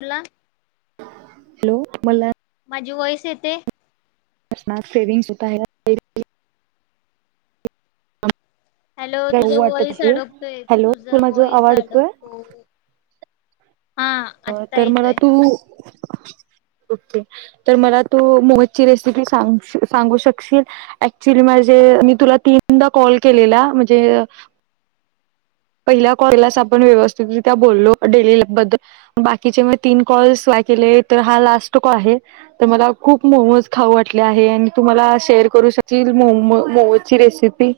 बला हॅलो बला माझी वयस येते स्मार्क सेविंग्स होत ह हॅलो तुझ वाटत वॉईस आहे अडकतोय हॅलो तुझ तू माझा वॉईस आवाज येतोय अडकतो हा अ आत्ता तर मला येतोय. तू ओके तर मला तू मोहजची रेसिपी सांगू शकशील ऍक्च्युली माझे मी तुला तीनदा कॉल केलेला म्हणजे पहिल्या कॉलला आपण व्यवस्थितरित्या बोललो डेली बद्दल बाकीचे म तीन कॉल्स लागले तर हा लास्ट तर मला खूप मोमज खाऊ वाटले आहे आणि तुमला शेअर करू शकशील मोजची रेसिपी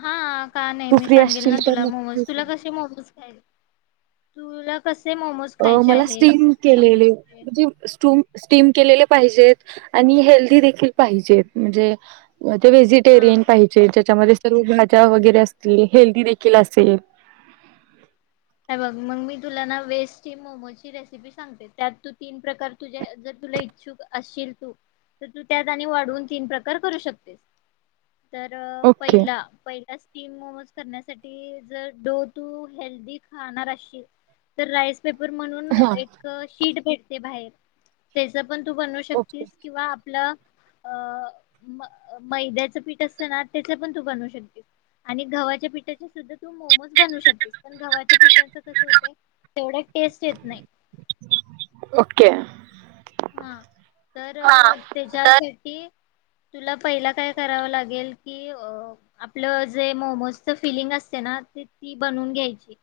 हा का नाही तू मी फ्री सांगेल असशील ना तुला तर मूवज नक्की सांग. तुला कशी मूवज खाईल तुला कस मला स्टीम के म्हणे सम के ज आणि हेल्थी देील पाजेत म्हणजे ते व्हेजिटेरियन हा पाहिजे त्याच्यामध्ये सर्व भाज्या वगैरे असतील हेल्दी देखील असेल बघ मग मी तुला ना वेस्ट मोमोची रेसिपी सांगते त्यात तू तीन प्रकार तुझ जर तुला इचछुक असशील तू तर तू त्यात आणि वाढवून तीन प्रकार करू शकतेस तर ओके पहिला पहि त्या स्टीम मोमोज करण्यासाठी जर डो टू हेल्दीी खाणार अशी तर राईस पेपर म्हणून हा एक शीट भेट ते बाहेर त्याच पण तू बनवू ओके शकतीस किंवा आपलं अ म मैद्याचं पीठ असत ना त्याच पण तू बनवू शकतेस आणि गव्हाच्या पीठाचे सुद्धा तू मोमोज बनवू शकतेस पठाच तस होते तेवढ्या टेस्ट येत नाही ओके हा तर त्याच्यासाठी तुला पहिला काय कराव लागेल कि आपलं जे मोमोजच फिलिंग असते ना ते ती बनून घ्यायची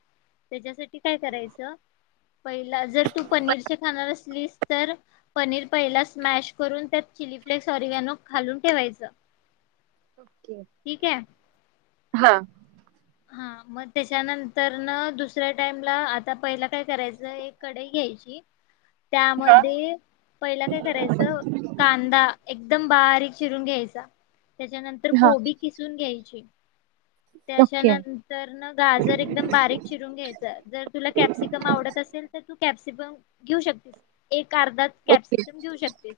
त्याच्यासाठी काय करायचं पहिला जर तू पनीरचे खाणार असलीस तर पनीर पहिला स्मॅश करून त्यात चिली फ्लेक्स अरव्यान घालून ठेवायच हा हा मग त्याच्यानंतर न दुसऱ्या टाइमला आता पहिला काय करायचं एक कडे घ्यायची त्यामध्ये पहिला काय करायचं कांदा एकदम बारीक चिरून घ्यायचा त्याच्यानंतर हा कोबी किसून घ्यायची ज ओके त्याच्यानंतर न गाजर एकदम बारीक चिरून घ्यायच जर तुला कॅप्सिकम आवडत असेल तर तू कॅप्सिबल घेऊ शकतेस एक कारदात ओके कॅप्सिकम घेऊ शकते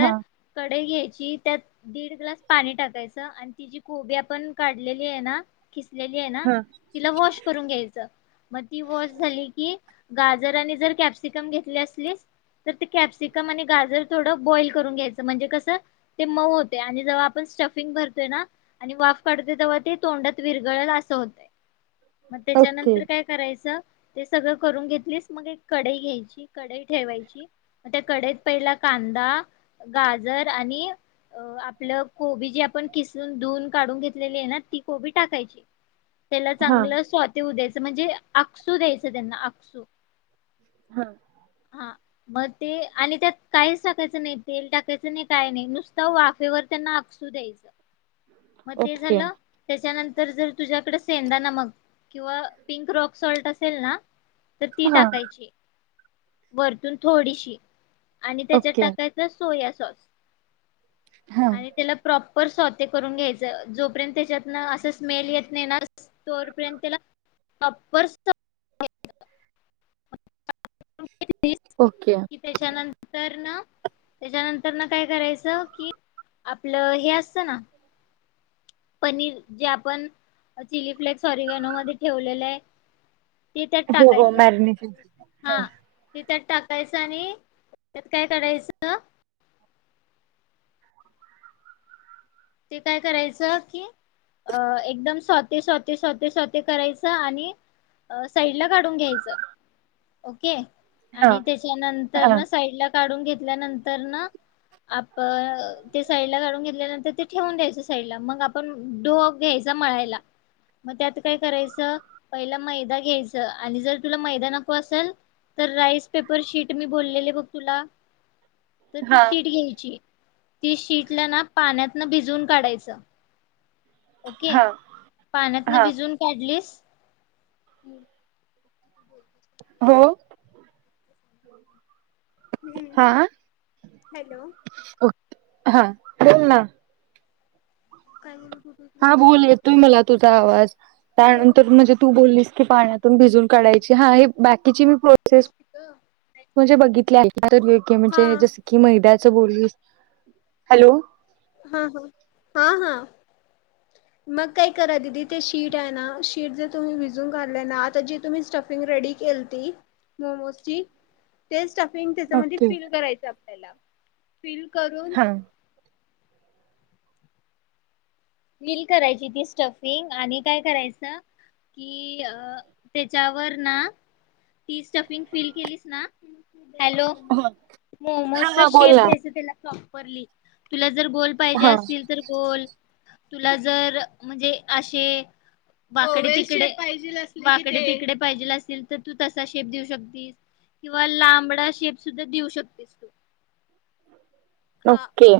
हा कढई आणि त्यात दीड ग्लास पाणी टाकायचं आणि तिची कोबी आपण काढलेली ये ना किसलेली आहे ना हा तिला वॉश करून घ्यायचं तर ते कॅप्सिकॉम आणि गाजर थोड बॉईल करून घ्यायचं म्हणजे कस ते मऊ होती आणि जेव्हा आपण स्टफिंग भरतोय ना आणि वाफ काढतोय तवा ते तोंडात विरगळल असं होतं मग ओके त्याच्यानंतर काय करायचं ते सगळं करून घेतलीस मग एक कडई घ्यायची कडई हे ही सगळ करून घेतलीस मग कढई ठेवायची मग त्या कडईत पहिला कांदा गाजर आणि अ आपलं कोबी जी आपण खिसून धुून काढून घेतलेली आहे ना ती कोभ टाकायची त्याला हा चांगलं स्वाती दे म्हणजे अकसू द्यायचं त्यांना अकसू हा हा मग ते आणि त्यात काहीच टाकायचं नाही तेल टाकायचं नाही काही नाही नुसतं वाफेवर त्यांना आसू द्यायचं मग ते ओके झालं त्याच्यानंतर जर तुझ्याकड सेंदा नमक किंवा पिंक रॉक सल्ट असेल ना तर ती हा टाकायची वरतून थोडीशी आणि त्याच्यात ओके टाकायच सोया सॉस सॉस हा आणि त्याला प्रॉप पर स्वते करून घ्यायचं जोपर्यंत त्याच्यात ना असं स्मेल येत नाही ना तोवरपर्यंतला टॉप्पर [unintelligible] ओके कि त्याच्यानंतर न त्याच्यानंतर ना काय करायचं कि आपलं हे असत ना पनीर जे आपण चिली फ्लेक् सॉरी वनो मध्ये ठेवलेलं आहे ते त्यात हो हो टाकायचं हा त्यात टाकायचं आणि त्यात काय कराायचं ते काय करायचं कि अ एकदम स्वते स्वते स्वते स्वते करायचं आणि साइड ला काढून घ्यायचं के हा आणि त्याच्यानंतर हा ना साईड ला काढून घेतल्यानंतर ना आप साईड ला काढून घेतल्यानंतर ठेवून घ्यायच साईडला मग आपण डोफ घ्यायचा मळायला मग त्यात काय करायचं पहिला मैदा घ्यायच आणि जर तुला मैदा नको असेल तर राईस पेपर शीट मी बोललेले बघ तुला तर ती हा शीट घ्यायची ती शिटला ना पाण्यात भिजून काढायचं ओके हा पाण्यात ना हा भिजून काढलीस हम् हो हम्म हा हॅलो ओके हा तम ना काही हा बोल येतोय मला. तुझा आवाज कुठं त्यानंतर म्हणजे तू बोलीस की पाण्यातून भिजून काढायची हा ही बाकीची मी प्रोसेस म्हणजे बघितली आहे [inaudible] हा म्हणजे जसं की मैदा [inaudible] हॅलो हा ह हा हा मग काय करा दिदी ते शीट आहे ना शीट जे तुम्ही भिजून काढलंय ना आता जी तुम्ही स्टफिंग रेडी केलती मोमोजची तेच स्टफिंग त्याच्यामधी ओके फिल करायची आपल्याला. फिल करून हा फिल करायची ती स्टफिंग आणि काय करायचं कि अ त्याच्यावर ना ती स्टफिंग फिल केलीस ना. हॅलो ह हा मोमोजचा हा शेप बोल ना द्यायचा त्याला प्रॉ परली तुला जर गोल पाहिजे हा असतील तर गोल. तुला जर म्हणजे असे, हो जे शेप पाहिजेल असले ती दे. वाकडे तिकडे वाकडे तिकडे पाहिजे असेल तर तू तसा शेप देऊ शकतेस किंवा लांबडा शेप सुद्धा देऊ शकतेस तू. हा ओके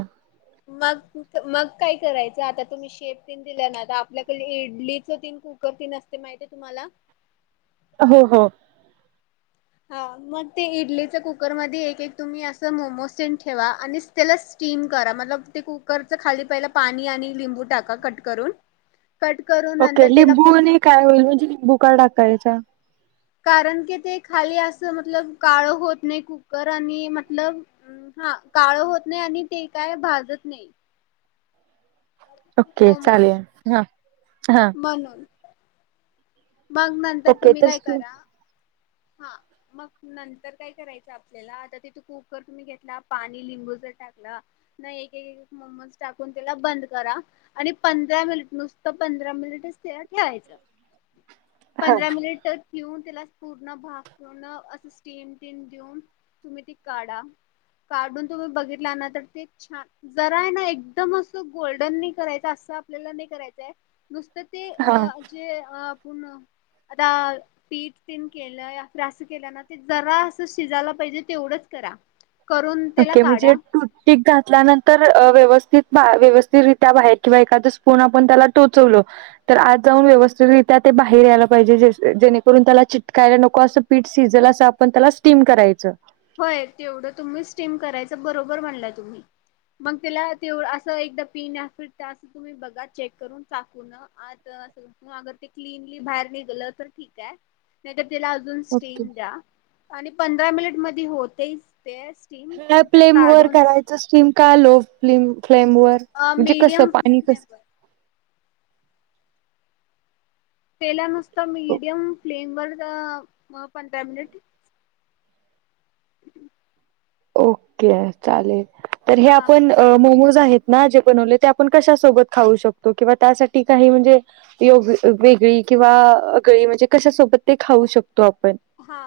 मग मग काय करायचं आता तुम्ही शेप तेन दिल्या ना आता आपल्याकडे इडलीच ती न कुकर ती न असते ती माहिती तुम्हाला? हो हो हा मग ते इडलीच कुकरमध्ये एक एक तुम्ही असं मोमो सेन ठेवा आणि त्याला स्टीम करा मतलब ते कुकरच खाली पहिलं पाणी आणि लिंबू टाका कट करून. कट करून ओके नंतर त्याला लिंबू पूर्ण नि काय होईल म्हणजे लिंबू का टाकायचा? कारण की ते खाली असं मतलब काळं होत नाही कुकर आणि मतलब हा काळं होत नाही आणि ते काय भाजत नाही. ओके मोमोज चालेल हा हा म्हणून मग नंतर ओके तुम्ही तर काय करा हा मग नंतर काय करायचं आपल्याला आता तिथे कुकर तुम्ही घेतला पाणी लिंबू जर टाकला ना एक एक मोमोज टाकून त्याला बंद करा आणि पंधरा मिनिट नुसतं पंधरा मिनिटच त्याला ठेवायचं. हा पंधरा मिनिट ठेऊन त्याल न [inaudible] असं स्टीम तिन देऊन तुम्ही ती काढा काढून तुम्ही बघितला ना तर ते छा जरा आहे ना एकदम असं गोल्डन नाही करायच असं आपल्याला नाही करायचंय नुस तर ते हा अ जे अ न आता पीट केलंया [inaudible] असं केलं ना ते जरा असं शिजायला पाहिजे तेवढंच करा. करून त्याला ओके म्हणजे काढा टुथपिक घातल्यानंतर अ व्यवस् टुथ बा व्यवस्थितरित्या बाहेर किंवा एखादं स्पून आपण त्याला टोचवलं तर आत जाऊन व्यवस्थितरित्या ते बाहेर यायला पाहिजे जेसे जेणेकरून त्याला चिटकायला नको असं पीठ शिजल असं आपण त्याला स्टीम करायचं. होय तेवढं तुम्ही स्टीम करायचं बरोबर म्हणला तुम्ही, मग त्याला असं एकदा पी या फिर तुम्ही बघा चेक करून चाकून आत असं किंवा अगर ते क्लिनली बाहेर निघल तर ठीक हाय नायत तेला अजून ओके. स्टीम द्या आणि पंधरा मिनिट म ती होतयच. ह प्लेम वर करायच स्टीम का लो? [unintelligible] फ्लेम वर म्हणजे कसं? मीडियम पाणी कसं? फ्लेवर [unintelligible] [unintelligible] मीडयम फ्लेम वर [unintelligible] पंधरा मिनिट. ओके चालेल. तर हे हा आपण मोमोज मोमोज आहेत ना जे बनवले. ते आपण कशासोबत खाऊ शकतो? किंवा त्यासाठी काही म्हणजे, वेगळी किंवा गळी म्हणजे कशा सोबत ते खाऊ शकतो आपण? हा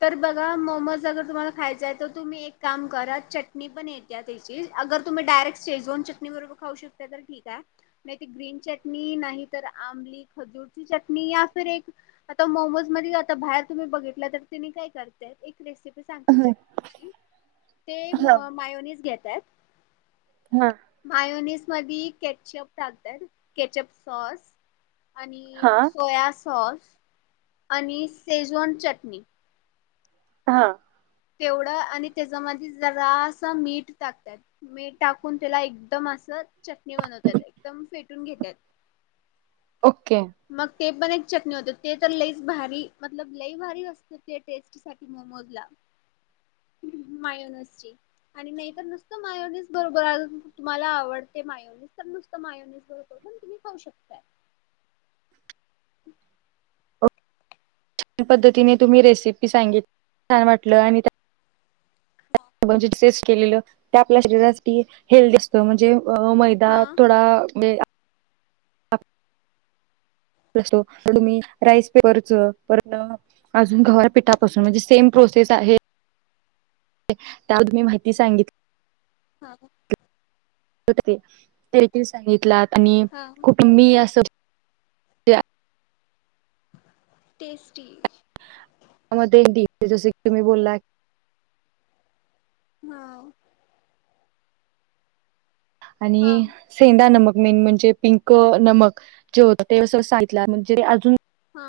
तर बघा मोमोज अगर तुम्हाला खायचयं तर तुम्ही एक काम करा चटणी पण येते त्याची अगर तुम्ही डायरेक्ट शेजवान चटणी बरोबर खाऊ शकता, तर ठीक आहे. नाही, ते ग्रीन चटणी नाही तर आंमली खजूरची चटणी या फिर एक आता मोमोज म आता बाहेर तुम्ही बघितलं, तर तिने काय करताय? रेसिपी सांगते चटणीची ते हा मायोनीज घेतात. हा. मायोनीस. मधी केचअप टाकतात. Ketchup sauce. आणि हा सोया सॉस. आणि शेजवान चटणी. हा. तेवढं आणि त्याच्यामध्ये जरासं मीठ टाकतात, मीठ टाकून त्याला एकदम असं चटणी बनवतात. एकदम फेटून घेतात. ओके! मग ते पण एक चटणी होत, ते तर लईचं भारी मतलब लई भारी होतयं, ते टेस्ट साठी मोमोज ला. मायोनसची आणि नाहीतर, नुसत मायोनिस बरोबर आज तुम्हाला, आवडते मायोनिस तर नुसत मायोनिस बरोबर पण तुम्ही खाऊ शकताय. [inaudible] छान पद्धतीने तुम्ही रेसिपी सांगित छान वाटलं आणि [unintelligible] आपल्या शरीरासाठी हेल्दी असतं म्हणजे अ मैदा हा थोडा म्हणजे तर तुम्ही राईस पेपच परत अजून गवार पिठापासून म्हणजे सेम प्रोसेस आहे. [unintelligible] त्या तुमही माहिती सांगितली. हा [unintelligible] साहेब हा [unintelligible] कुटुंबी असं. त्या टेस्टी [unintelligible] जसे तुम्ही बोलला. हा हा आणि सेंधा नमक मेन म्हणजे पिंक नमक जे होत, [unintelligible] म्हणजे अजून हा.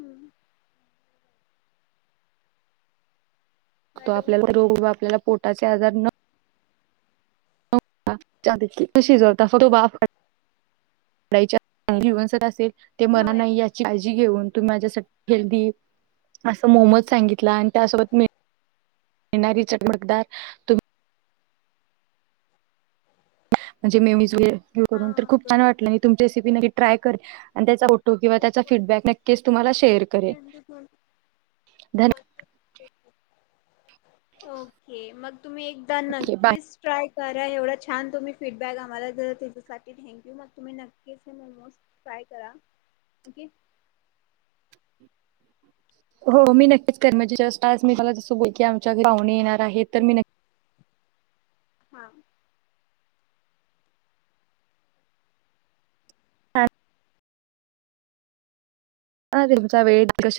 हम्म! तो हॅलो आपल्या बरोबर आपल्याला, पोटाचे आजार न [unintelligible] ते मना होय नाही, याची काळजी घेऊन तुम्ही माझ्यासाठी हेल्दी अस मोमज सांगित आणि त्या सोबत [unintelligible] चटकदार तुम्ही म्हणजे मेयोनीज वगैरे हे हा करून तर खूप छान वाटल बरोबर. आणि तुमच्या रेसिपीने ट्राय कर आणि त्याचा तो किंवा त्याचा फीडबॅक नक्कीच तुम्हाला शेअर करेल धन्य ओके मग तुम्ही एकदा ओके बाय नक्कीच ट्राय करा एवढा छान तुम्ही फीडबॅक आम्हाला दिला त्याच्यासाठी थँकू मग तुम्ही नक्कीच मोमोज ट्राय करा [unintelligible] हो मी नक्कीच करेन म्हणजे जस्ट आज मी मला जस बोल की आमच्या घरी पाहुणे येणार आहे तर मी नक्की हा हा तुमचा वेळ कशात